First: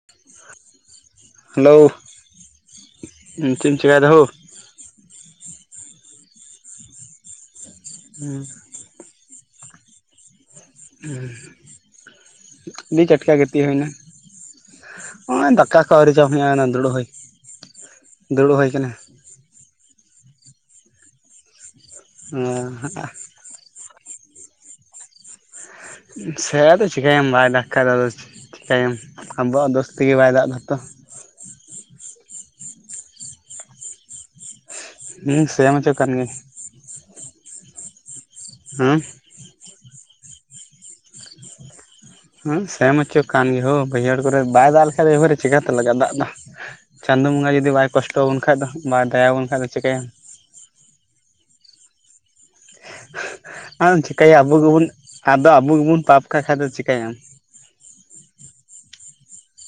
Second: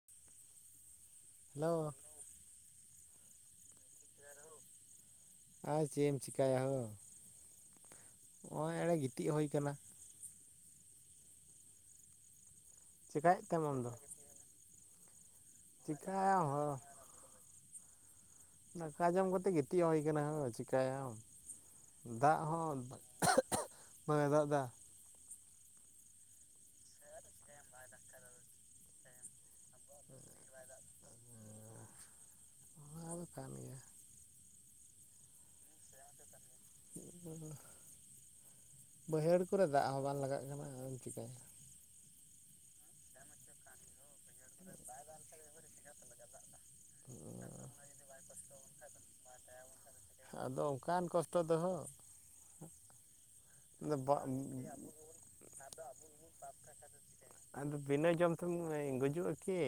[unintelligible] Hello ᱪᱮᱫᱧ ᱪᱮᱠᱟᱭ ᱫᱟ ᱦᱚ ᱟᱨ ᱪᱮᱫ ᱮᱢ ᱪᱤᱠᱟᱹᱭᱟ ᱦᱳ ᱱᱚᱜᱼᱚᱭ ᱮᱬᱮ ᱜᱤᱛᱤᱡ ᱦᱩᱭ ᱟᱠᱟᱱᱟ ᱦᱮᱸ [inaudible] ᱟᱹᱰᱤ ᱪᱟᱴᱠᱟ ᱪᱮᱠᱟᱭᱮᱫ ᱜᱟᱛᱮ ᱛᱮᱢ ᱟᱢ ᱦᱩᱭᱱᱟ ᱫᱚ ᱱᱚᱜᱚᱭ ᱰᱟᱠ ᱫᱟᱠᱟ ᱠᱚ ᱟᱣᱨᱤ ᱡᱚᱢ ᱦᱩᱭᱩ ᱪᱤᱠᱟᱭᱟᱢ ᱟ ᱦᱳ ᱱᱚᱼᱚᱭ ᱫᱩᱲᱩᱵ ᱦᱩᱭ ᱠᱟᱱᱟ ᱫᱩᱲᱩᱵ ᱦᱩᱭ ᱫᱟᱠᱟ ᱡᱚᱢ ᱠᱟᱛᱮ ᱜᱤᱛᱤᱡ ᱦᱩᱭ ᱠᱟᱱᱟ ᱦᱳ ᱪᱤᱠᱟᱭᱟᱢ ᱫᱟᱜ ᱦᱚᱸ ᱵᱟᱭ ᱫᱟᱜ ᱮᱫᱟ ᱥᱮ ᱛᱚ ᱪᱤᱠᱟᱹᱭᱟᱢ ᱵᱟᱭ ᱫᱟᱜᱠ ᱠᱷᱟᱢ ᱫᱚ ᱪᱤᱠᱟᱹᱭᱟᱢ ᱟᱵᱚᱣᱟᱜ ᱫᱳᱥ ᱛᱮᱜᱮ ᱵᱟᱭ ᱫᱟᱜ ᱫᱟᱛᱚ [inaudible] ᱚᱱᱟ ᱫᱚ ᱠᱟᱱ ᱜᱮᱭᱟ ᱦᱮᱸ ᱥᱮ ᱦᱚᱪᱚ ᱠᱟᱱ ᱜᱮ ᱦᱮᱸ [inaudible] ᱵᱟᱹᱭᱦᱟᱹᱲ ᱠᱚᱨᱮ ᱫᱟᱜ ᱦᱚᱸ ᱵᱟᱝ ᱞᱟᱜᱟᱜ ᱠᱟᱱᱟ ᱟᱫᱚᱢ ᱪᱤᱠᱟᱹᱭᱟ ᱦᱮᱸ ᱥᱮᱱ ᱦᱚᱪᱚ ᱠᱟᱱ ᱜᱮᱭᱟ ᱦᱳ ᱵᱟᱹᱭᱦᱟᱹᱲ ᱠᱚᱨᱮ ᱵᱟᱭ ᱫᱟᱜ ᱞᱮᱠᱷᱟᱡ ᱮᱭ ᱵᱟᱨᱮ ᱪᱤᱠᱟᱛᱮ ᱞᱟᱜᱟᱜᱼᱟ ᱫᱟᱜ ᱫᱚ ᱪᱟᱸᱫᱚᱳ ᱵᱚᱸᱜᱟ ᱡᱩᱫᱤ ᱵᱟᱭ ᱠᱚᱥᱴᱚ ᱟᱵᱚᱱ ᱠᱷᱟᱡ ᱫᱚ ᱵᱟᱭ ᱫᱟᱭᱟᱵᱚᱱ ᱠᱷᱟᱱ ᱫᱚ ᱪᱤᱠᱟᱹᱭᱟᱢ ᱟᱫᱚ ᱚᱱᱠᱟᱱ ᱠᱚᱥᱴᱚ ᱫᱚᱦᱳ ᱚᱱ ᱟᱢ ᱪᱤᱠᱟᱹᱭᱟ ᱟᱵᱚᱵᱚᱱ ᱟᱵᱚ ᱜᱮᱵᱚᱱ ᱟᱫᱚ ᱟᱵᱚ ᱜᱮᱵᱚᱱ ᱯᱟᱯ ᱠᱟᱜ ᱠᱷᱟᱡ ᱫᱚ ᱪᱤᱠᱟᱹᱭᱟᱢ [inaudible] ᱟᱫᱚ ᱵᱤᱱᱟᱹ ᱡᱚᱢ ᱛᱮᱢ ᱜᱩᱡᱩᱜᱼᱟ ᱠᱤ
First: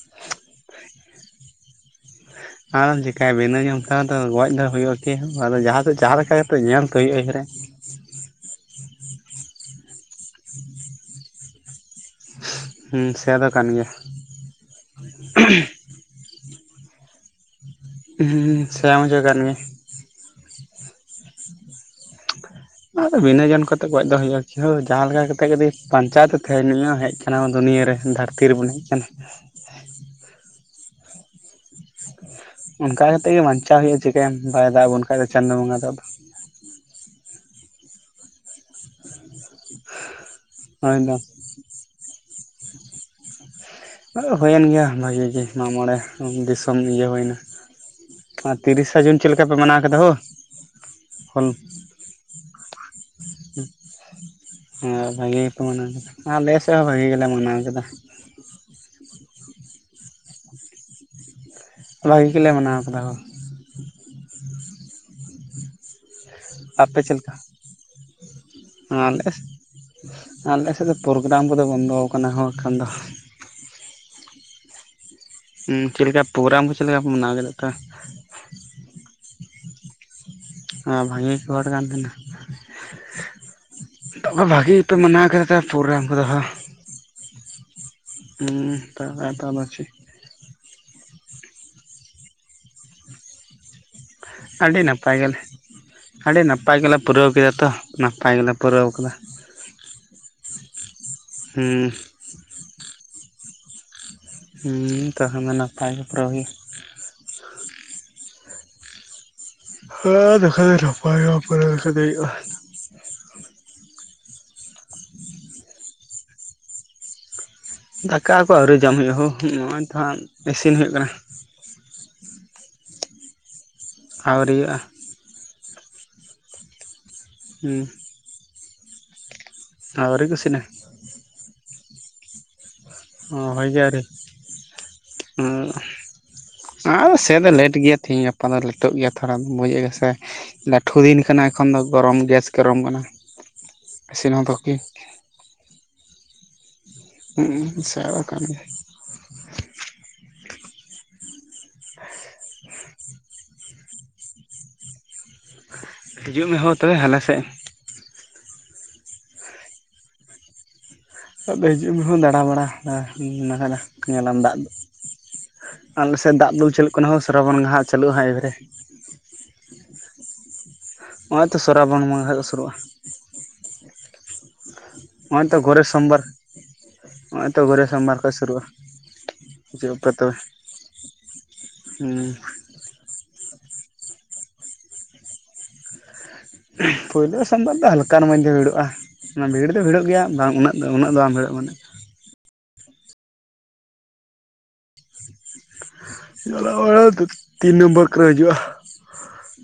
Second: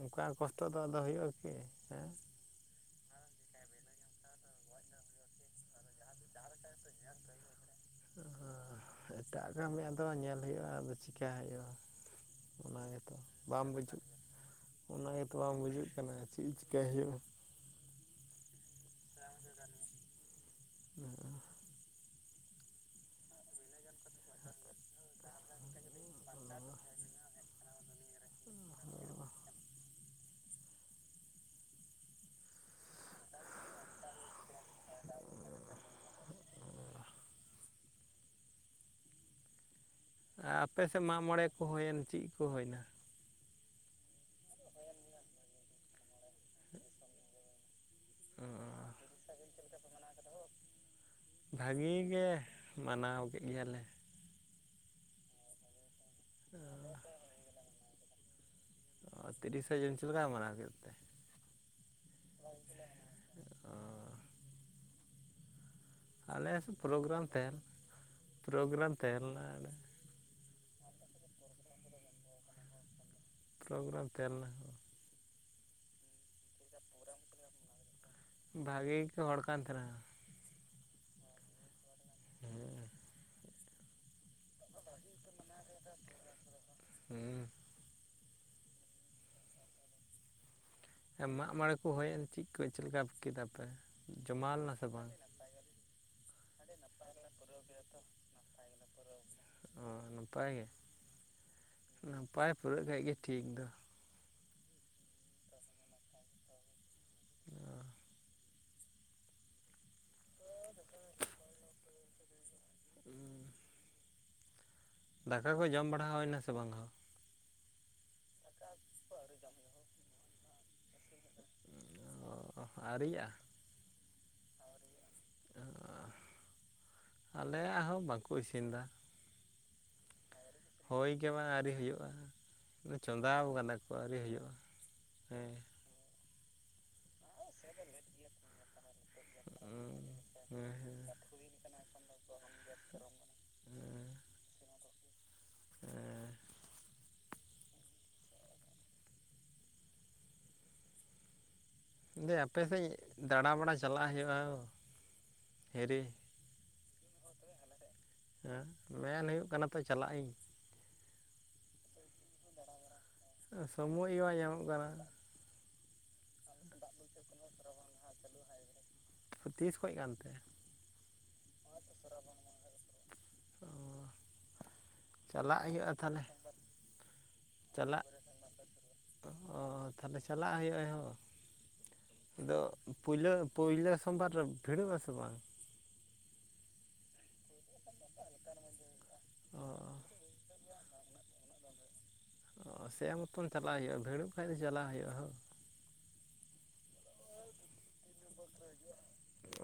ᱚᱱᱠᱟ ᱠᱚᱥᱴᱚ ᱫᱚ ᱟᱫᱚ ᱦᱩᱭᱩᱜᱼᱟ ᱠᱤ ᱦᱮᱸ ᱟᱫᱚᱢ ᱪᱮᱠᱟᱭᱟ ᱵᱮᱱᱟᱹᱧᱟ ᱚᱱᱠᱟ ᱫᱚ ᱜᱚᱡ ᱫᱚ ᱦᱩᱭᱩᱜᱼᱟ ᱠᱤ ᱟᱫᱚ ᱡᱟᱦᱟᱸ ᱡᱟᱦᱟᱸ ᱞᱮᱠᱟ ᱠᱟᱛᱮ ᱧᱮᱞᱛᱚ ᱦᱩᱭᱩᱜᱼᱟ ᱮᱭ ᱨᱮ ᱚ ᱮᱴᱟᱜ ᱠᱟᱹᱢᱤ ᱟᱫᱚ ᱧᱮᱞ ᱦᱩᱭᱩᱜᱼᱟ ᱟᱫᱚ ᱪᱤᱠᱟᱭ ᱦᱩᱭᱩᱜᱼᱟ [unintelligible] ᱚᱱᱟ ᱦᱩᱸ ᱜᱮᱛᱚ ᱥᱮ ᱫᱚ ᱵᱟᱢ ᱠᱟᱱ ᱜᱮᱭᱟ ᱵᱩᱡᱩᱜ ᱚᱱᱟ ᱜᱮᱛᱚ ᱵᱟᱝ ᱵᱩᱡᱩᱜ ᱠᱟᱱᱟ ᱪᱮᱫ ᱪᱤᱠᱟᱹᱭ ᱦᱩᱭᱩᱜᱼᱟ ᱦᱮᱸ [unintelligible] [inaudible] ᱟᱨ ᱵᱤᱱᱟᱹ ᱡᱚᱱ ᱠᱟᱛᱮᱜ ᱜᱚᱡ ᱫᱚ ᱦᱩᱭᱩᱜᱭᱳᱼᱟ ᱡᱟᱦᱟᱸ ᱞᱮᱠᱟ ᱠᱟᱛᱮ ᱡᱤ ᱵᱟ. ᱧᱪᱟᱭ ᱛᱚ ᱛᱟᱦᱮᱱ ᱦᱮᱡ ᱠᱟᱱᱟ ᱫᱩᱱᱭᱟᱹᱨᱮ ᱫᱷᱟᱹᱨᱛᱤ ᱨᱮᱵᱚᱱ ᱦᱮᱡ ᱟᱠᱟᱱᱟ ᱚᱱᱠᱟ ᱠᱟ ᱠᱟᱛᱮᱜ ᱜᱮ ᱵᱟᱧᱪᱟᱣ ᱦᱩᱭᱩᱜᱭᱼᱟ ᱪᱤᱠᱟᱭᱟ ᱵᱟᱭ ᱫᱟᱜ ᱵᱚᱱ ᱠᱷᱟᱡ ᱫᱚ ᱪᱟᱸᱫᱚᱳ ᱵᱚᱸᱜᱟ ᱫᱟᱜ ᱫᱚ [unintelligible] ᱟᱨ ᱦᱳᱭ ᱟᱯᱮᱥᱮᱫ ᱫᱚ ᱢᱟᱜ ᱢᱚᱬᱮ ᱠᱚ ᱦᱩᱭᱮᱱ ᱪᱮᱫ ᱠᱚ ᱦᱩᱭᱱᱟ ᱦᱩᱭᱮᱱ ᱜᱮᱭᱟ ᱵᱷᱟᱹᱜᱤ ᱜᱮ ᱢᱟᱜᱢᱚᱬᱮ ᱫᱤᱥᱚᱢ ᱤᱭᱟᱹ ᱦᱩᱭᱱᱟ ᱚ ᱟᱨ ᱛᱤᱨᱤᱥᱟ ᱡᱩᱱ ᱪᱮᱫ ᱞᱮᱠᱟ ᱯᱮ ᱢᱟᱱᱟᱣ ᱠᱮᱫᱟ ᱦᱳ ᱦᱩᱞ ᱵᱷᱟᱹᱜᱤ ᱜᱮ ᱢᱟᱱᱟᱣ ᱠᱮᱫ ᱜᱮᱭᱟᱞᱮ [inaudible] ᱟᱨᱮᱸ ᱵᱷᱟᱜᱤ ᱜᱮᱯᱮ ᱢᱟᱱᱟᱣ ᱠᱮᱫᱟ ᱟᱞᱮ ᱥᱮᱫ ᱦᱚᱸ ᱵᱷᱟᱜᱤ ᱜᱮᱞᱮ ᱢᱟᱱᱟᱣ ᱠᱮᱫᱟ ᱚ ᱛᱤᱨᱤᱥᱟ ᱡᱩᱱ ᱪᱮᱫ ᱞᱮᱠᱟ ᱢᱟᱱᱟᱣ ᱠᱮᱫ ᱛᱮ ᱵᱷᱟᱹᱜᱤ ᱜᱮᱞᱮ ᱢᱟᱱᱟᱣ ᱠᱟᱫᱟ ᱦᱳ [inaudible] ᱟᱞᱮ ᱥᱮᱫ ᱟᱯᱮ ᱪᱮᱫ ᱯᱨᱳᱜᱨᱟᱢ ᱞᱮᱠᱟ? ᱛᱮᱱ ᱯᱨᱳᱜᱨᱟᱢ ᱟᱞᱮ ᱛᱟᱦᱮᱸ ᱞᱮᱱᱟ ᱚᱸᱰᱮ᱾ ᱟᱞᱮ ᱥᱮᱫ ᱫᱚ ᱯᱨᱳᱜᱨᱟᱢ ᱠᱚᱫᱚ ᱵᱚᱱᱫᱚ ᱟᱠᱟᱱᱟ ᱮᱠᱷᱚᱱ ᱫᱚ ᱯᱨᱳᱜᱨᱟᱢ ᱛᱟᱦᱮᱸ ᱞᱮᱱᱟ ᱦᱚᱸ ᱦᱮᱸ ᱪᱮᱫ ᱞᱮᱠᱟ ᱯᱨᱳᱜᱨᱟᱢ ᱠᱚ ᱪᱮᱫ ᱞᱮᱠᱟ ᱠᱚ ᱢᱟᱱᱟᱣ [unintelligible] ᱵᱷᱟᱜᱤ ᱜᱮᱠᱚ ᱦᱚᱲ ᱠᱟᱱ ᱛᱟᱦᱮᱱᱟ ᱮ ᱵᱷᱟᱜᱤ ᱜᱮᱠᱷᱚ ᱦᱚᱲ ᱠᱟᱱ ᱛᱟᱦᱮᱱᱟ [inaudible] ᱛᱚᱵᱮ ᱵᱷᱟᱜᱤ ᱜᱮᱯᱮ ᱢᱟᱱᱟᱣ ᱠᱮᱫᱟ ᱯᱨᱳᱜᱨᱟᱢ ᱠᱚᱫᱚ ᱦᱩᱸ ᱦᱩᱸ ᱫᱟᱜ ᱫᱚ ᱟᱫᱚ ᱪᱮᱫ ᱦᱮᱸ ᱢᱟᱜ ᱢᱚᱬᱮ ᱠᱚ ᱪᱮᱫ ᱠᱚ ᱪᱮᱫ ᱞᱮᱠᱟ ᱠᱮᱫᱟᱯᱮ ᱟᱹᱰᱤ ᱱᱟᱯᱟᱭ ᱜᱮᱞᱮ ᱟᱹᱰᱤ ᱱᱟᱯᱟᱭ ᱜᱮᱞᱮ ᱯᱩᱨᱟᱹᱣ ᱠᱮᱫᱟ ᱛᱚ ᱱᱟᱯᱟᱭ ᱜᱮᱞᱮ ᱯᱩᱨᱟᱹᱣ ᱠᱮᱫᱟ ᱚ ᱱᱟᱯᱟᱭ ᱜᱮ ᱦᱩᱸᱻ ᱱᱟᱯᱟᱭ ᱯᱩᱨᱟᱹᱜ ᱠᱷᱟᱡ ᱜᱮ ᱴᱷᱤᱠ ᱫᱚ᱾ ᱦᱩᱸ ᱛᱚᱠᱷᱚᱱ ᱫᱚ ᱱᱟᱯᱟᱭ ᱜᱮ ᱯᱩᱨᱟ. ᱣ ᱦᱩᱭᱩᱜᱼᱟ ᱚᱸ ᱦᱮᱸ ᱫᱮᱠᱷᱟᱡᱟᱭ [unintelligible] ᱜᱮ ᱦᱩᱭᱩᱜᱼᱟ᱾ ᱩᱸ ᱫᱟᱠᱟ ᱠᱚ ᱡᱚᱢ ᱵᱟᱲᱟ ᱦᱩᱭᱱᱟ ᱥᱮ ᱵᱟᱝ ᱦᱳ? ᱫᱟᱠᱟ ᱠᱚ ᱟᱹᱣᱨᱤᱩ ᱡᱚᱢ ᱦᱩᱭᱩᱜᱼᱟ ᱦᱳ ᱱᱚᱜᱼᱚᱭ ᱛᱚ ᱦᱟᱸᱜ ᱤᱥᱤᱱ ᱦᱩᱭᱩᱜ ᱠᱟᱱᱟ ᱚᱻ ᱟᱣᱨᱤᱭᱟᱜᱼᱟ? ᱟᱹᱣᱨᱤᱭᱟᱜᱼᱟ᱾ ᱟ ᱦᱩᱸ ᱟᱞᱮᱭᱟᱜ ᱦᱚᱸ ᱵᱟᱠᱚ ᱤᱥᱤᱱ ᱫᱟ᱾ ᱟᱣᱨᱤ ᱠᱚ ᱤᱥᱤᱱᱟ ᱦᱳᱭ ᱜᱮ ᱵᱟᱝ ᱟᱹᱣᱨᱤ ᱦᱩᱭᱩᱜᱼᱟ, ᱪᱚᱸᱫᱟ ᱦᱳᱭ ᱠᱟᱫᱟ ᱜᱮ ᱠᱚ ᱟᱹᱣᱨᱤ ᱟᱹᱨᱤ ᱦᱩᱭᱩᱜᱼᱟ ᱦᱮᱸ᱾ ᱟᱫᱚ ᱥᱮ ᱫᱚ ᱞᱮᱴ ᱜᱮᱭᱟ ᱛᱮᱦᱮᱧ ᱜᱟᱯᱟ ᱫᱚ ᱞᱮᱴᱚᱜ ᱜᱮᱭᱟ ᱛᱚ ᱛᱷᱚᱲᱟ ᱵᱩᱭ ᱟᱭᱩ ᱥᱮ ᱦᱮᱸ ᱞᱟᱹᱴᱷᱩ ᱦᱮᱸ ᱫᱤᱱ ᱠᱟᱱᱟ᱾ ᱮᱚᱠᱷᱚᱱ ᱫᱚ ᱜᱚᱨᱚᱢ ᱜᱮᱥ ᱜᱚᱨᱚᱢ ᱠᱟᱱᱟ ᱤᱥᱤᱱ ᱦᱚᱫᱚᱜᱼᱟ ᱠᱤ? ᱮᱸ ᱦᱩᱸ ᱥᱟᱲ ᱟᱠᱟᱱ ᱜᱮ ᱫᱤᱭᱮ ᱟᱯᱮᱥᱮᱫ ᱫᱟᱬᱟᱵᱟᱲᱟ ᱪᱟᱞᱟᱜ ᱦᱩᱭᱩᱜᱼᱟ ᱦᱤᱨᱤ ᱦᱤᱡᱩᱜ ᱢᱮ ᱦᱳ ᱛᱚᱵᱮ ᱦᱟᱞᱮ ᱥᱮᱜ᱾ ᱟᱸ ᱢᱮᱱ ᱦᱩᱭᱩᱜ ᱠᱟᱱᱟ ᱛᱚ ᱪᱟᱞᱟᱜ ᱤᱧ᱾ ᱟᱫᱚ ᱦᱤᱡᱩᱜ ᱢᱮ ᱦᱳ ᱫᱟᱬᱟ ᱵᱟᱟᱲ ᱱᱟᱦ ᱱᱟᱠᱟᱫᱟ ᱥᱚᱢᱚᱭ ᱜᱮ ᱵᱟᱭ ᱧᱮᱞᱟᱢ ᱫᱟᱜ ᱧᱟᱢᱚᱜ ᱫᱚ᱾ ᱠᱟᱱᱟ ᱟᱞᱮ ᱥᱮᱫ ᱫᱟᱜ ᱫᱩᱞ ᱪᱟᱹᱞᱩᱜ ᱠᱟᱱᱟ ᱦᱳ ᱥᱨᱟᱵᱚᱱ ᱜᱮ ᱦᱟᱸᱜ ᱪᱟ. ᱞᱩᱜᱼᱟ ᱦᱟᱸᱜ ᱮᱵᱟᱨᱮ᱾ ᱛᱤᱥ ᱠᱷᱚᱡ ᱠᱟᱱᱛᱮ? ᱱᱚᱜᱼᱚᱭ ᱛᱚ ᱥᱚᱨᱟᱵᱚᱱ ᱵᱚᱸᱜᱟ ᱠᱷᱟᱡ ᱜᱮ ᱥᱩᱨᱩᱜᱼᱟ᱾ ᱚ [unintelligible] ᱱᱚᱜᱼᱚᱭ ᱪᱟᱞᱟᱜ ᱛᱚ ᱜᱳᱨᱮ ᱦᱩᱭᱩᱜᱼᱟ ᱥᱳᱢᱵᱟᱨ ᱛᱟᱦᱞᱮ᱾ ᱱᱚᱜᱼᱚᱭ ᱛᱚ ᱜᱳᱨᱮ ᱪᱟᱞᱟᱜ ᱥᱳᱢᱵᱟᱨ ᱠᱷᱚᱡ ᱥᱩᱨᱩᱜᱼᱟ ᱚ ᱦᱤᱡᱩᱜ ᱯᱮ ᱛᱟᱦᱞᱮ ᱛᱚᱵᱮ ᱪᱟᱞᱟᱜ ᱦᱩᱭᱩᱜᱼᱟ ᱦᱳ᱾ ᱟᱫᱚ ᱯᱳᱭᱞᱳ ᱯᱳᱭᱞᱳ ᱥᱳᱢ ᱵᱟᱨ ᱨᱮ ᱵᱷᱤᱲᱚᱜᱼᱟ ᱥᱮ ᱵᱟᱝ? ᱯᱳᱭᱞᱳ ᱥᱟᱢ ᱵᱟᱨ ᱫᱚ ᱦᱟᱞᱠᱟᱨ ᱢᱳᱫᱫᱷᱮ ᱵᱷᱤᱲᱚᱜᱼᱟ ᱚᱱᱟ ᱚ ᱵᱷᱤᱲ ᱫᱚ ᱵᱷᱤᱲᱚᱜ ᱜᱮᱭᱟ ᱵᱟᱝ ᱩᱱᱟᱹᱜ ᱫᱚ ᱩᱱᱟᱹᱜ ᱫᱚ ᱵᱟᱝ ᱵᱷᱤᱲᱚᱜ ᱢᱟᱱᱮ ᱚ ᱥᱮ ᱢᱚᱛᱚᱱ ᱪᱟᱞᱟᱣ ᱦᱩᱭᱩᱜᱼᱟ, ᱵᱷᱤᱲᱚᱜ ᱠᱷᱟᱡ ᱫᱚ ᱪᱟᱞᱟᱜ ᱦᱩᱭᱩᱜᱼᱟ ᱦᱳ᱾ ᱪᱟᱞᱟᱣ ᱫᱚ ᱛᱤᱱ ᱱᱚᱢᱵᱚᱨ ᱠᱚᱨᱮ ᱦᱤᱡᱩᱜᱼᱟ᱾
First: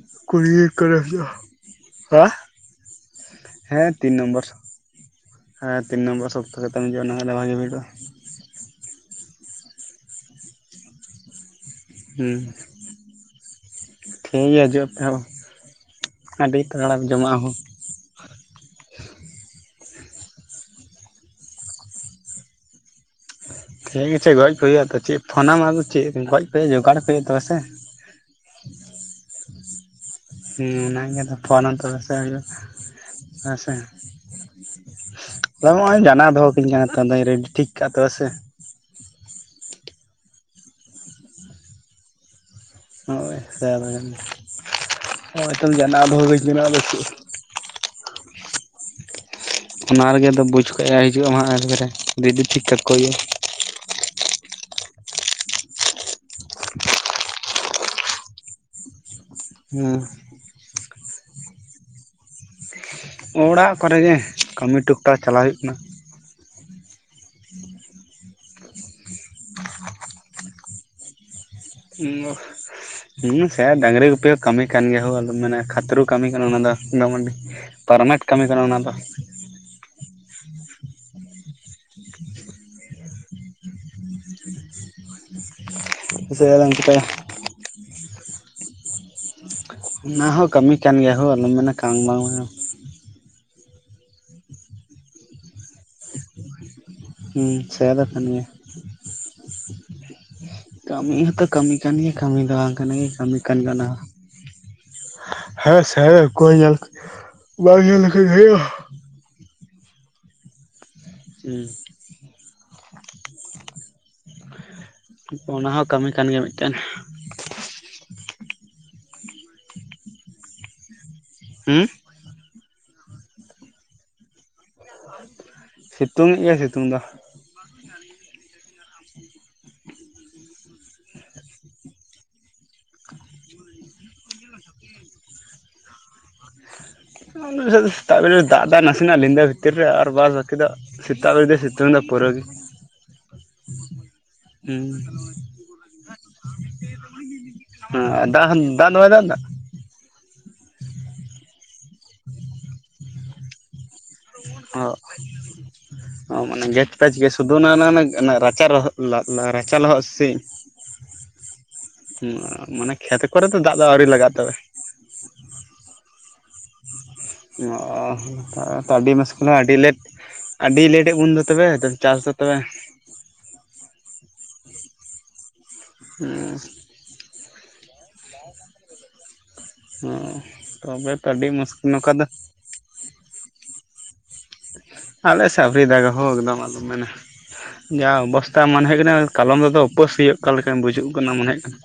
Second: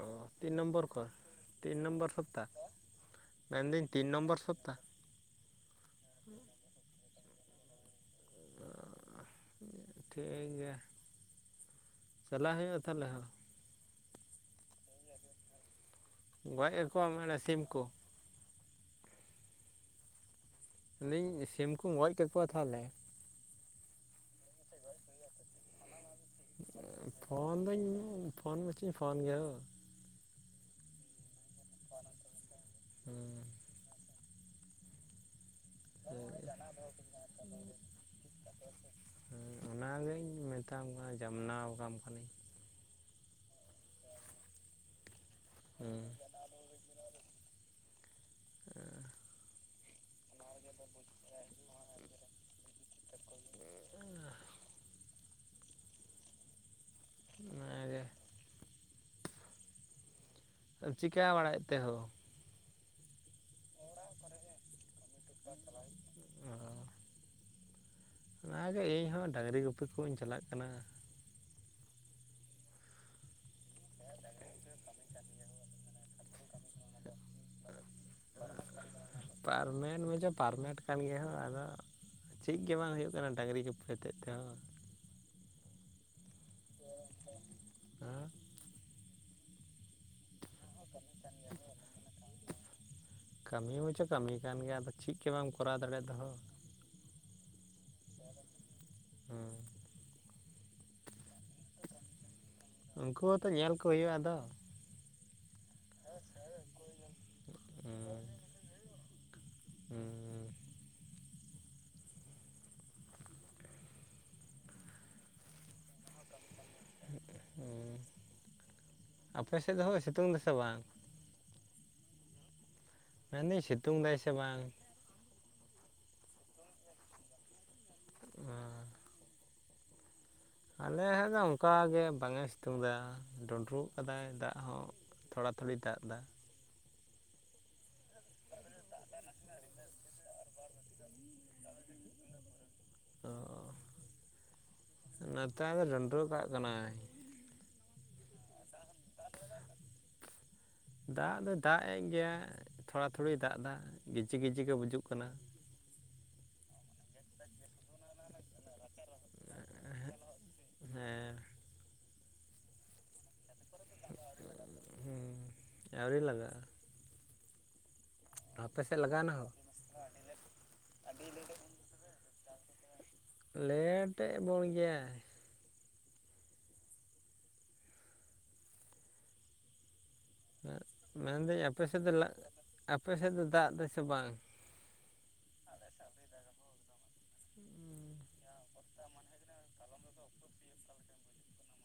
ᱚ ᱠᱩᱲᱤ ᱛᱤᱱ ᱱᱚᱢᱵᱚᱨ ᱠᱚᱨᱮ ᱠᱚ ᱦᱩᱭᱩᱜᱼᱟ ᱛᱤᱱ ᱱᱚᱢᱵᱚᱨ ᱦᱟ ᱥᱚᱯᱛᱟ ᱢᱮᱱᱫᱟᱹᱧ ᱛᱤᱱ ᱱᱚᱢᱵᱚᱨ ᱥᱚᱯᱛᱟ? ᱦᱮᱸ ᱛᱤᱱ ᱱᱚᱢᱵᱚᱨ ᱥᱚᱯᱛᱟ ᱠᱚᱛᱮᱢ ᱦᱤᱡᱩᱜᱼᱟ, ᱚᱱᱟ ᱠᱷᱟᱡ ᱫᱚ ᱵᱷᱟᱜᱤ ᱵᱷᱤᱲᱚᱜᱼᱟ᱾ ᱚ ᱴᱷᱤᱠ ᱜᱮᱭᱟ, ᱦᱩᱸ ᱪᱟᱞᱟᱜ ᱦᱩᱭᱩᱜᱼᱟ ᱛᱟᱦᱚᱞᱮ ᱦᱳ᱾ ᱴᱷᱤᱠ ᱜᱮᱭᱟ ᱦᱤᱡᱩᱜ ᱟᱯᱮ ᱦᱳ ᱟᱹᱰᱤ ᱜᱚᱡ ᱛᱟᱜᱲᱟ ᱠᱟᱠᱚᱣᱟᱢ ᱡᱚᱢᱟᱜᱼᱟ ᱚᱱᱮ ᱦᱳ᱾ ᱥᱤᱢ ᱠᱚ ᱟᱹᱞᱤᱧ ᱥᱤᱢᱠᱩᱢ ᱜᱚᱡ ᱠᱮ ᱠᱚᱣᱟ ᱛᱟᱦᱚᱞᱮ ᱴᱷᱤᱠ ᱟᱪᱷᱮ ᱜᱚᱡ ᱠᱚ ᱦᱩᱭᱩᱜᱼᱟ ᱟᱫᱚ ᱪᱮᱫ ᱯᱷᱳᱱᱟᱢ ᱟᱫᱚ ᱪᱮᱫ ᱜᱚᱡ ᱠᱚ ᱦᱩᱭᱩᱜᱼᱟ ᱡᱚᱜᱟᱲ ᱠᱚ ᱦᱩᱭᱩᱜᱼᱟ ᱛᱚᱵᱮ ᱯᱷᱚᱱ ᱥᱮ ᱫᱚᱧ ᱯᱷᱚᱱ ᱢᱟᱪᱚᱧ ᱯᱷᱚᱱ ᱜᱮᱭᱟ ᱦᱳ᱾ ᱦᱮᱸ ᱚᱱᱟᱜᱮ ᱟᱫᱚ ᱯᱷᱳᱱ ᱦᱚᱸᱛᱚ ᱵᱮᱵᱚᱥᱛᱟ ᱦᱮᱸ ᱦᱩᱭᱩᱜ-ᱟ ᱦᱮᱸᱥᱮ ᱟᱨ ᱱᱚᱜᱼᱚᱭ ᱡᱟᱱᱟᱣ ᱫᱚᱦᱚ ᱠᱤᱧ ᱠᱟᱱᱟ ᱛᱚ ᱨᱮᱰᱤ ᱴᱷᱤᱠ ᱠᱟᱜᱼᱟ ᱛᱚ ᱥᱮ ᱦᱮᱸ ᱚᱱᱟᱜᱤᱧ ᱢᱮᱛᱟᱢ ᱠᱟᱱᱟ ᱡᱟᱢᱱᱟᱣ ᱠᱟᱢ ᱠᱟᱹᱱᱤᱧ ᱦᱚᱜᱼᱚᱭ ᱥᱨᱟᱵᱚᱱ ᱜᱮ ᱦᱟᱜᱼᱚᱭ ᱛᱚᱢ ᱦᱮᱸ ᱡᱟᱱᱟᱣ ᱫᱚᱦᱚ ᱟᱹᱧ ᱠᱟᱱᱟ ᱟᱫᱚ ᱪᱮᱫ ᱮ [unintelligible] ᱚᱱᱟ ᱨᱮᱜᱮ ᱫᱚ ᱵᱩᱡᱽ ᱠᱚᱭᱟ ᱦᱤᱡᱩᱜ ᱟᱢ ᱦᱟᱸᱜ ᱮᱠᱵᱟᱨᱮ ᱨᱮ ᱫᱤᱫᱤ ᱴᱷᱤᱠ ᱠᱟᱠᱚ ᱦᱩᱭᱩᱜᱼᱟ᱾ [inaudible] ᱚᱱᱟ ᱜᱮ ᱦᱩᱸ ᱾ ᱪᱤᱠᱟᱹ ᱵᱟᱲᱟᱭᱮᱫ ᱛᱮ ᱦᱳ ᱚᱲᱟᱜ ᱠᱚᱨᱮ ᱜᱮ ᱠᱟᱹᱢᱤ ᱴᱩᱠᱴᱟᱠ ᱪᱟᱞᱟᱣ ᱦᱩᱭᱩᱜ ᱠᱟᱱᱟ ᱾ ᱚ ᱚᱱᱟᱜᱮ ᱤᱧ ᱦᱚᱸ ᱰᱟᱹᱝᱨᱤ ᱜᱩᱯᱤ ᱠᱚᱧ ᱪᱟᱞᱟᱜ ᱠᱟᱱᱟ ᱾ ᱦᱩᱸ ᱚ ᱾ ᱦᱩᱸ ᱥᱮ ᱰᱟᱝᱨᱤ ᱜᱩᱯᱤ ᱦᱚᱸ ᱠᱟᱹᱢᱤ ᱠᱟᱱ ᱜᱮᱭᱟ ᱦᱳ ᱟᱫᱚᱢ ᱢᱮᱱᱟ ᱠᱷᱟᱛᱨᱩ ᱠᱟᱹᱢᱤ ᱠᱟᱱᱟ ᱚᱱᱟ ᱫᱚ ᱫᱚᱢᱰᱤ ᱯᱟᱨᱢᱟᱱᱮᱱᱴ ᱠᱟᱹᱢᱤ ᱠᱟᱱᱟ ᱚᱱᱟ ᱫᱚ ᱾ ᱯᱟᱨᱢᱮᱱᱴ ᱢᱮᱱ ᱫᱚ ᱯᱟᱨᱢᱮᱱᱴ ᱠᱟᱱ ᱜᱮᱭᱟ ᱦᱳ ᱟᱫᱚ ᱪᱮ ᱜᱮ ᱵᱟᱝ ᱦᱩᱭᱩᱜ ᱠᱟᱱᱟ ᱰᱟᱹᱝᱨᱤ ᱜᱩᱯᱤ ᱦᱚᱛᱮ ᱛᱮᱦᱚᱸ ᱾ ᱥᱮ ᱟᱫᱚᱢ ᱪᱤᱠᱟᱹᱭᱟ ᱦᱮᱸ ᱾ ᱚᱱᱟ ᱦᱚᱸ ᱠᱟᱹᱢᱤ ᱠᱟᱱ ᱜᱮᱭᱟ ᱦᱳ ᱟᱞᱚᱢ ᱢᱮᱱᱟ ᱠᱟᱢᱤ ᱵᱟᱝ ᱠᱟᱱᱟ ᱠᱟᱹᱢᱤ ᱢᱟᱪᱷᱚ ᱠᱟᱹᱢᱤ ᱠᱟᱱ ᱜᱮᱭᱟ ᱟᱫᱚ ᱪᱮ ᱜᱮ ᱵᱟᱢ ᱠᱚᱨᱟᱣ ᱫᱟᱲᱮ ᱫᱚ ᱦᱳ ᱦᱩᱸ ᱥᱮ ᱟᱫᱚ ᱠᱟᱱ ᱜᱮᱭᱟ ᱾ ᱦᱮᱸ ᱾ ᱠᱟᱹᱢᱤ ᱦᱚᱸᱛᱚ ᱠᱟᱹᱢᱤ ᱠᱟᱱ ᱜᱮᱭᱟ ᱠᱟᱹᱢᱤ ᱫᱚ ᱵᱟᱝ ᱠᱟᱱᱟ ᱜᱮ ᱩᱱᱠᱩ ᱠᱟᱹᱢᱤ ᱦᱚᱸᱛᱚ ᱠᱟᱱ ᱜᱮᱭᱟ ᱧᱮᱞ ᱚᱱᱟ ᱠᱚ ᱦᱚᱸ ᱾ ᱦᱩᱭᱩᱜᱼᱟ ᱟᱫᱚ ᱦᱮᱸ ᱥᱮ ᱚᱠᱚᱭ ᱧᱮᱞ ᱵᱟᱝ ᱧᱮᱞ ᱞᱮᱠᱷᱟᱱ ᱦᱩᱭᱩᱜᱼᱟ ᱾ ᱦᱩᱸ ᱦᱩᱸ ᱾ ᱚᱱᱟ ᱦᱚᱸ ᱠᱟᱹᱢᱤ ᱠᱟᱱ ᱜᱮᱭᱟ ᱢᱤᱫᱴᱟᱱ ᱾ ᱦᱩᱸ ᱟᱯᱮ ᱥᱮᱫ ᱫᱚ ᱦᱳᱭ ᱥᱤᱛᱩᱝ ᱫᱟ ᱥᱮ ᱵᱟᱝ? ᱦᱩᱸ ᱢᱮᱱᱫᱟᱧ ᱥᱤᱛᱩᱝ ᱫᱟᱭ ᱥᱮ ᱵᱟᱝ? ᱥᱤᱛᱩᱝ ᱮᱫ ᱜᱮᱭᱟ ᱥᱤᱛᱩᱝ ᱫᱚ ᱟᱸ ᱟᱞᱮ ᱫᱚ ᱚᱱᱠᱟᱜ ᱜᱮ ᱵᱟᱝᱮ ᱥᱤᱛᱩᱝ ᱮᱫᱟ ᱰᱩᱸᱰᱨᱩᱜ ᱟᱠᱟᱫᱟᱭ ᱫᱟᱜ ᱦᱚᱸ ᱛᱷᱚᱲᱟ ᱛᱷᱚᱲᱤ ᱫᱟᱜ ᱮᱫᱟ ᱚᱱᱟ ᱜᱮ ᱥᱮᱛᱟᱜ ᱵᱮᱨ ᱫᱟᱜ ᱫᱟ ᱱᱟᱥᱮ ᱱᱟᱜ ᱧᱤᱫᱟᱹ ᱵᱷᱤᱛᱤᱨ ᱨᱮ ᱟᱨ ᱵᱟᱫ ᱵᱟᱹᱠᱤ ᱫᱚ ᱥᱮᱛᱟᱜ ᱵᱮᱨ ᱫᱚ ᱥᱤᱛᱩᱝ ᱫᱟ ᱯᱩᱨᱟᱹ ᱜᱮ ᱾ ᱛᱚ ᱾ ᱦᱩᱸ ᱾ ᱱᱮᱛᱟᱨ ᱫᱚ ᱰᱚᱸᱰᱨᱩ ᱠᱟᱜ ᱠᱟᱱᱟᱭ ᱾ ᱦᱮᱸᱫᱟᱜ ᱦᱚᱸ ᱫᱟᱜ ᱫᱚ ᱵᱟᱭ ᱫᱟᱜ ᱫᱟ ᱫᱟᱜ ᱫᱚᱭ ᱫᱟᱜ ᱮᱫ ᱜᱮᱭᱟ ᱛᱷᱚᱲᱟ ᱛᱷᱩᱲᱤᱭ ᱫᱟᱜ ᱫᱟ ᱚ ᱚ ᱢᱟᱱᱮ ᱜᱮᱪ ᱯᱮᱪ ᱜᱮ ᱥᱩᱫᱩ ᱚᱱᱟ ᱚᱱᱟ ᱨᱟᱪᱟ ᱨᱚᱦ ᱨᱟᱪᱟ ᱞᱚᱦᱚᱜ ᱥᱮ ᱦᱮᱸ ᱢᱟᱱᱮ ᱠᱷᱮᱛ ᱠᱚᱨᱮ ᱫᱚ ᱫᱟᱜ ᱫᱚ ᱟᱹᱣᱨᱤ ᱞᱟᱜᱟ ᱛᱚᱵᱮ ᱦᱩᱸ ᱟᱹᱣᱨᱤ ᱞᱟᱜᱟᱜᱼᱟ ᱟᱯᱮ ᱚ ᱥᱮᱫ ᱟᱹᱰᱤ ᱞᱟᱜᱟᱣᱱᱟ ᱦᱚᱸ ᱢᱩᱥᱠᱤᱞᱟ ᱟᱹᱰᱤ ᱞᱮᱴ, ᱟᱹᱰᱤ ᱞᱮᱴᱜ ᱵᱚᱱ ᱫᱚ ᱛᱚᱵᱮ ᱪᱟᱥ ᱫᱚ ᱛᱚᱵᱮ ᱞᱮᱴᱮᱫ ᱮᱫ ᱵᱚᱱ ᱜᱮᱭᱟᱭ᱾ ᱦᱩᱸ ᱾ ᱚ ᱢᱮᱱᱫᱟ ᱞᱤᱧ ᱟᱯᱮ ᱥᱮᱫ ᱫᱚ ᱞᱟᱹᱜ ᱟᱯᱮ ᱥᱮᱫ ᱫᱚ ᱫᱟᱜ ᱫᱟᱭ ᱥᱮ ᱵᱟᱝ? ᱟᱞᱮ ᱥᱮ ᱟᱹᱣᱨᱤ ᱫᱟᱜ ᱜᱟᱭ ᱦᱚᱸ ᱮᱠᱫᱚᱢ ᱟᱞᱚᱢ ᱢᱮᱱᱟ ᱾ ᱡᱟ ᱚᱵᱚᱥᱛᱟ ᱢᱚᱱᱮ ᱦᱩᱭᱩᱜ ᱠᱟᱱᱟ ᱠᱟᱞᱚᱢ ᱛᱮᱫᱚ ᱩᱯᱟᱹᱥ ᱦᱩᱭᱩᱜ ᱞᱮᱠᱟ ᱵᱩᱡᱩᱜ ᱠᱟᱱᱟ ᱢᱚᱱᱮ ᱦᱩᱭᱩᱜ ᱠᱟᱱᱟ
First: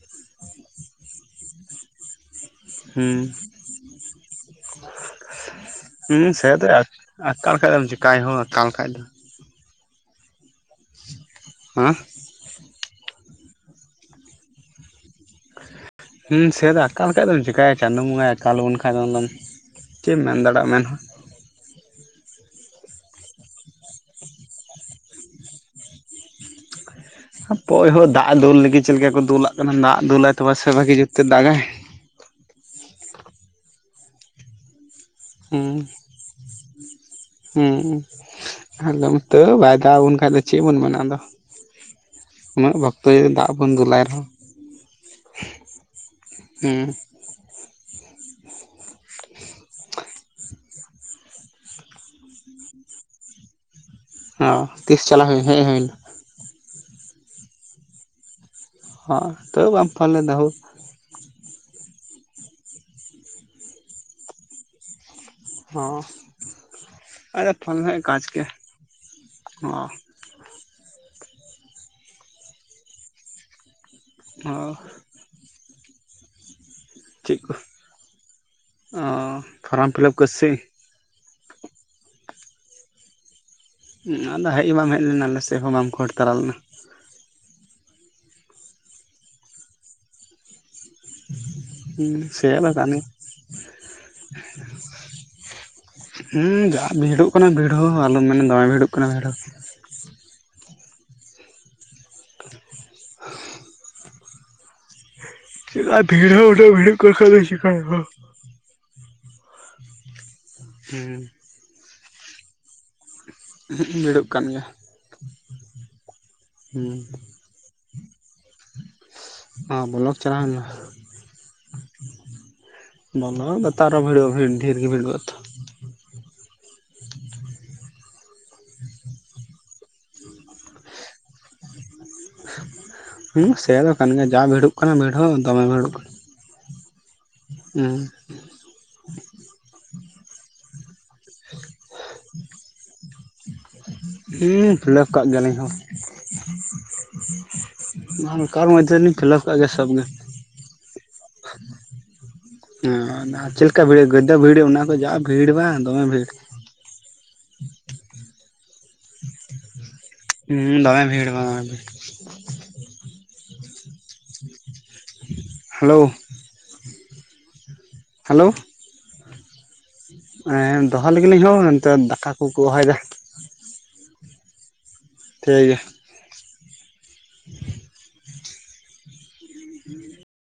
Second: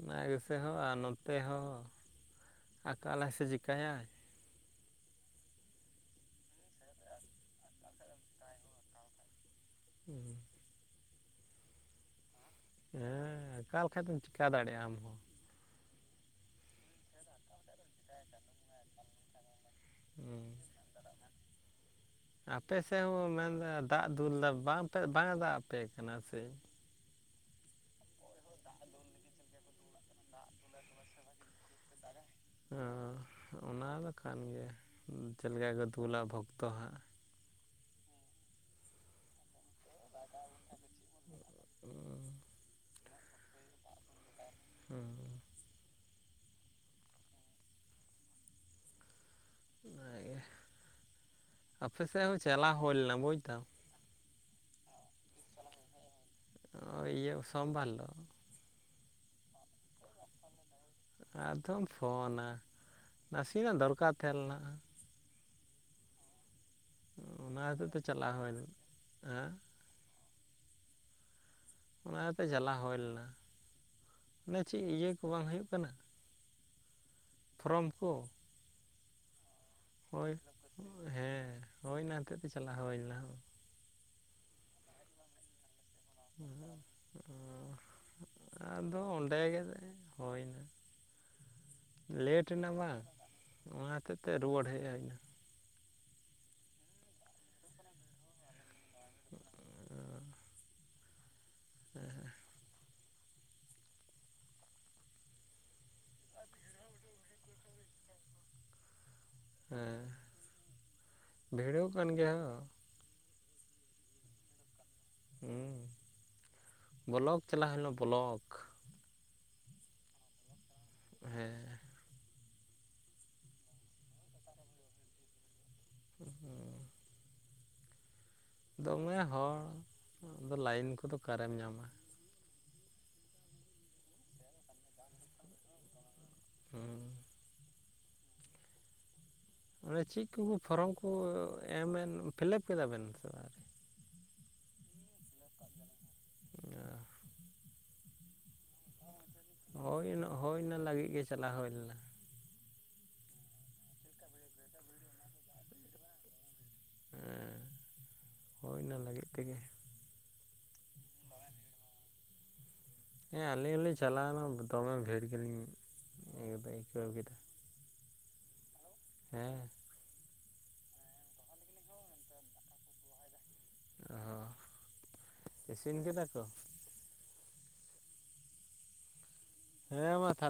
ᱚᱱᱟ ᱜᱮᱥᱮ ᱦᱳ ᱟᱨ ᱱᱚᱛᱮ ᱦᱚᱸ ᱦᱩᱸ ᱟᱠᱟᱞᱟᱭ ᱥᱮ ᱪᱤᱠᱟᱭᱟᱭ ᱦᱩᱸ ᱥᱮᱛᱚ ᱟᱠᱟᱞ ᱠᱷᱟᱡ ᱫᱚᱢ ᱪᱮᱠᱟᱭᱟᱢ ᱦᱳ ᱟᱠᱟᱞ ᱠᱷᱟᱡᱽ ᱫᱚ ᱾ ᱦᱩᱸ ᱦᱮᱸ ᱦᱮᱸ ᱟᱠᱟᱞ ᱠᱷᱟᱡ ᱫᱚᱢ ᱪᱮᱠᱟ ᱫᱟᱲᱮᱭᱟᱜᱼᱟ ᱟᱢ ᱦᱚᱸ ᱥᱮᱫ ᱟᱠᱟᱠᱟᱞ ᱞᱮᱠᱟᱱᱡ ᱫᱚᱢ ᱪᱮᱠᱟᱭᱟ ᱪᱟᱸᱫᱳ ᱵᱚᱸᱜᱟᱭ ᱟᱠᱟᱞ ᱞᱮᱚᱱ ᱠᱷᱟᱱ ᱫᱚᱢ ᱪᱮᱫ ᱮᱢ ᱢᱮᱱ ᱦᱩᱸ ᱫᱟᱲᱮᱭᱟᱜᱼᱟ ᱢᱮᱱ ᱢᱮ ᱟᱯᱮ ᱥᱮᱫ ᱦᱚᱸ ᱢᱮᱱᱫᱟ ᱫᱟᱜ ᱫᱩᱞᱫᱟ ᱵᱟᱝᱯᱮ ᱵᱟᱝ ᱮ ᱫᱟᱜ ᱟᱯᱮ ᱠᱟᱱᱟ ᱥᱮ ᱦᱟᱯᱳᱭ ᱦᱳ ᱫᱟᱜ ᱫᱩᱞ ᱞᱟᱹᱜᱤᱫ ᱪᱮᱫ ᱞᱮᱠᱟ ᱠᱚ ᱫᱩᱞᱟᱜ ᱠᱟᱱᱟ ᱫᱟᱜ ᱫᱩᱞᱟᱭ ᱛᱚᱵᱮ ᱥᱮ ᱵᱷᱟᱜᱤ ᱡᱩᱛ ᱛᱮ ᱫᱟᱜᱟᱭ ᱦᱮᱸ ᱚᱱᱟ ᱫᱚ ᱠᱟᱱ ᱜᱮᱭᱟ ᱪᱮᱫ ᱦᱩᱸ ᱞᱮᱠᱟ ᱠᱚ ᱫᱩᱞᱟ ᱵᱷᱚᱠ ᱛᱚ ᱦᱟᱸᱜ ᱦᱩᱸ ᱟᱞᱚᱢ ᱛᱮ ᱵᱟᱭ ᱫᱟᱜ ᱟᱵᱚᱱ ᱠᱷᱟᱱ ᱫᱚ ᱪᱮᱫ ᱵᱚᱱ ᱢᱟᱱᱟ ᱟᱫᱚ, ᱩᱱᱟᱹᱜ ᱵᱷᱚᱠᱛᱚ ᱡᱩᱫᱤ ᱫᱟᱜ ᱵᱚᱱ ᱫᱩᱞᱟᱭ ᱨᱮᱦᱚᱸ [unintelligible] ᱦᱩᱸ ᱚᱱᱟᱜᱮ ᱟᱯᱮ ᱥᱮᱫ ᱦᱚᱸ ᱪᱟᱞᱟᱣ ᱦᱩᱭ ᱞᱮᱱᱟ ᱵᱩᱡᱽ ᱫᱟᱢ᱾ ᱚ ᱛᱤᱥ ᱪᱟᱞᱟᱜ ᱦᱩᱭ ᱦᱮᱡ ᱦᱩᱭ ᱮᱱᱟ ᱚ, ᱤᱭᱟᱹ ᱥᱳᱢᱵᱟᱨ ᱦᱤᱞᱳᱜ [unintelligible] ᱯᱷᱳᱱ ᱞᱮᱫᱟ ᱦᱳᱻ ᱟᱫᱚᱢ ᱯᱷᱳᱱᱟ ᱱᱟᱥᱮᱱᱟᱜ ᱫᱚᱨᱠᱟᱨ ᱛᱟᱦᱮᱸ ᱞᱮᱱᱟ ᱾ ᱦᱚᱸ ᱚᱱᱟ ᱦᱚᱛᱮᱡ ᱛᱮ ᱪᱟᱞᱟᱣ ᱠᱮᱭᱟ ᱦᱩᱭᱮᱱ ᱦᱮᱸ ᱚ ᱚᱱᱟ ᱤᱭᱟᱹᱛᱮ ᱪᱟᱞᱟᱣ ᱦᱩᱭ ᱞᱮᱱᱟ ᱚ ᱢᱟᱱᱮ ᱪᱮᱫ ᱤᱭᱟᱹ ᱠᱚ ᱵᱟᱝ ᱦᱩᱭᱩᱜ ᱠᱟᱱᱟ᱾ ᱪᱮᱫ ᱠᱚ ᱯᱷᱨᱚᱢ ᱠᱚ ᱚ ᱯᱷᱚᱨᱚᱢ ᱯᱷᱤᱞᱟᱯ ᱠᱚ‌ ᱦᱳᱭ ᱥᱮ ᱪᱮᱫ ᱦᱮᱸ ᱦᱳᱭ ᱚᱱᱟ ᱦᱚᱛᱮᱡ ᱛᱮ ᱪᱟᱞᱟᱜ ᱦᱩᱭ ᱞᱮᱱᱟ᱾ ᱟᱫᱚ ᱦᱮᱡ ᱦᱚᱸ ᱵᱟᱢ ᱦᱮᱡ ᱞᱮᱱᱟ ᱟᱞᱮ ᱥᱮᱡ ᱦᱚᱸ ᱵᱟᱢ ᱠᱷᱳᱲ ᱚ ᱟᱫᱚ ᱚᱸᱱᱰᱮ ᱜᱮ ᱦᱩᱭᱱᱟ ᱦᱩᱸ ᱾ ᱥᱮ ᱞᱮᱴᱮᱱᱟ ᱵᱟᱠᱷᱟᱱ ᱵᱟᱝ ᱚᱱᱟ ᱦᱚᱛᱮᱡ ᱛᱮ ᱨᱩᱣᱟᱹᱲ ᱦᱮᱡ ᱦᱩᱭ ᱮᱱᱟ᱾ ᱦᱮᱸ ᱡᱟ ᱵᱷᱤᱲᱚᱜ ᱠᱟᱱᱟ ᱵᱷᱤᱲ ᱦᱚᱸ ᱟᱞᱚᱢ ᱢᱮᱱᱟ ᱫᱚᱢᱮ ᱵᱷᱤᱲᱚᱜ ᱠᱟᱱᱟ ᱵᱷᱤᱲ ᱦᱚᱸ᱾ ᱩᱸ ᱦᱮᱸ [inaudible] ᱟᱨ ᱵᱷᱤᱲ ᱦᱚᱸ ᱩᱱᱟᱹᱜ ᱵᱷᱤᱲᱚᱜ ᱠᱟᱱ ᱠᱷᱟᱡ ᱫᱚᱢ ᱪᱮᱠᱟᱭᱟ ᱦᱮᱸ ᱮ ᱦᱩᱸ ᱵᱷᱤᱲᱟᱹᱣ ᱠᱟᱱ ᱜᱮᱭᱟ᱾ ᱵᱷᱤᱲᱚᱜ ᱠᱟᱱ ᱜᱮᱭᱟ᱾ ᱦᱩᱸ ᱦᱩᱸ ᱵᱚᱞᱚᱠ ᱪᱟᱞᱟᱣ ᱦᱩᱭᱞᱮᱱᱟ ᱵᱞᱚᱠ ᱚ, ᱵᱚᱞᱚᱠ ᱪᱟᱞᱟᱣ ᱞᱮᱱᱟ ᱦᱮᱸ ᱵᱚᱞᱚ ᱫᱚᱛᱟᱨᱚ ᱵᱷᱤᱲᱚᱜᱼᱟ ᱰᱷᱮᱨ ᱜᱮ ᱵᱷᱤᱲᱚᱜ-ᱟ ᱛᱚ [unintelligible] ᱫᱚᱢᱮ ᱦᱚᱲ ᱟᱫᱚ ᱞᱟᱭᱤᱱ ᱠᱚᱫᱚ ᱚᱠᱟᱨᱮᱢ ᱧᱟᱢᱟ ᱾ ᱦᱩᱸ, ᱥᱮ ᱫᱚ ᱠᱟᱱ ᱜᱮᱭᱟ ᱡᱟ ᱵᱷᱤᱲᱚᱜ ᱠᱟᱱᱟ ᱵᱷᱤᱲ ᱦᱚᱸ ᱫᱚᱢᱮ ᱵᱷᱤᱲᱚᱜ ᱠᱟᱱᱟ᱾ ᱦᱩᱸ [unintelligible] ᱚᱱᱮ ᱪᱮᱫ ᱠᱚ ᱯᱷᱚᱨᱚᱢ ᱠᱚ ᱮᱢᱮᱱ ᱯᱷᱤᱞᱟᱯ ᱠᱮᱫᱟ ᱵᱮᱱ ᱥᱮ ᱟᱣᱨᱤ ᱦᱩᱸ ᱯᱷᱤᱞᱟᱹᱯ ᱠᱟᱜ ᱜᱮᱭᱟᱞᱤᱧ ᱟᱞᱤᱧ ᱟᱹᱣᱨᱤ ᱦᱚᱸ [unintelligible] ᱜᱮ ᱦᱳᱭ ᱤᱱᱟᱹ, ᱦᱳᱭ ᱤᱱᱟᱹ ᱞᱟᱹᱜᱤᱫ ᱜᱮ ᱪᱟᱞᱟᱣ ᱦᱩᱭ ᱞᱮᱱᱟ᱾ ᱟᱨ ᱪᱮᱫ ᱞᱮᱠᱟ ᱵᱷᱤᱲ ᱜᱟᱹᱭᱫᱚᱟᱹ ᱵᱷᱤᱲ ᱚᱱᱟ ᱠᱚ ᱡᱟ ᱵᱷᱤᱲ ᱵᱟᱝ ᱫᱚᱢᱮ ᱵᱷᱤᱲ ᱾ ᱦᱮᱸ ᱦᱳᱭ ᱚᱱᱟᱹ ᱞᱟᱹᱜᱤᱫ ᱛᱮᱜᱮ ᱦᱩᱸ ᱫᱚᱢᱮ ᱵᱷᱤᱲ ᱵᱟ ᱦᱮᱸ ᱟᱹᱞᱤᱼᱞᱤ ᱪᱟᱞᱟᱣᱱᱟ ᱫᱚᱢᱮ ᱵᱷᱤᱲ ᱜᱮᱞᱤᱧ ᱦᱮᱞᱳ ᱟᱹᱫᱼᱟᱹᱭᱠᱟᱹᱣ ᱠᱮᱫᱟ ᱦᱟᱞᱳ ᱦᱮᱸ ᱮᱸ ᱫᱚᱦᱚ ᱞᱟᱹᱜᱤ ᱞᱤᱝ ᱦᱚᱸ ᱛᱚ ᱫᱟᱠᱟ ᱠᱚᱠᱚ ᱦᱚᱦᱚᱭᱫᱟ ᱴᱷᱤᱠ ᱚ ᱜᱮᱭᱟ ᱤᱥᱤᱱ ᱠᱮᱫᱟ ᱠᱚ [unintelligible] ᱦᱮᱸ ᱢᱟ ᱛᱟᱞᱦᱮ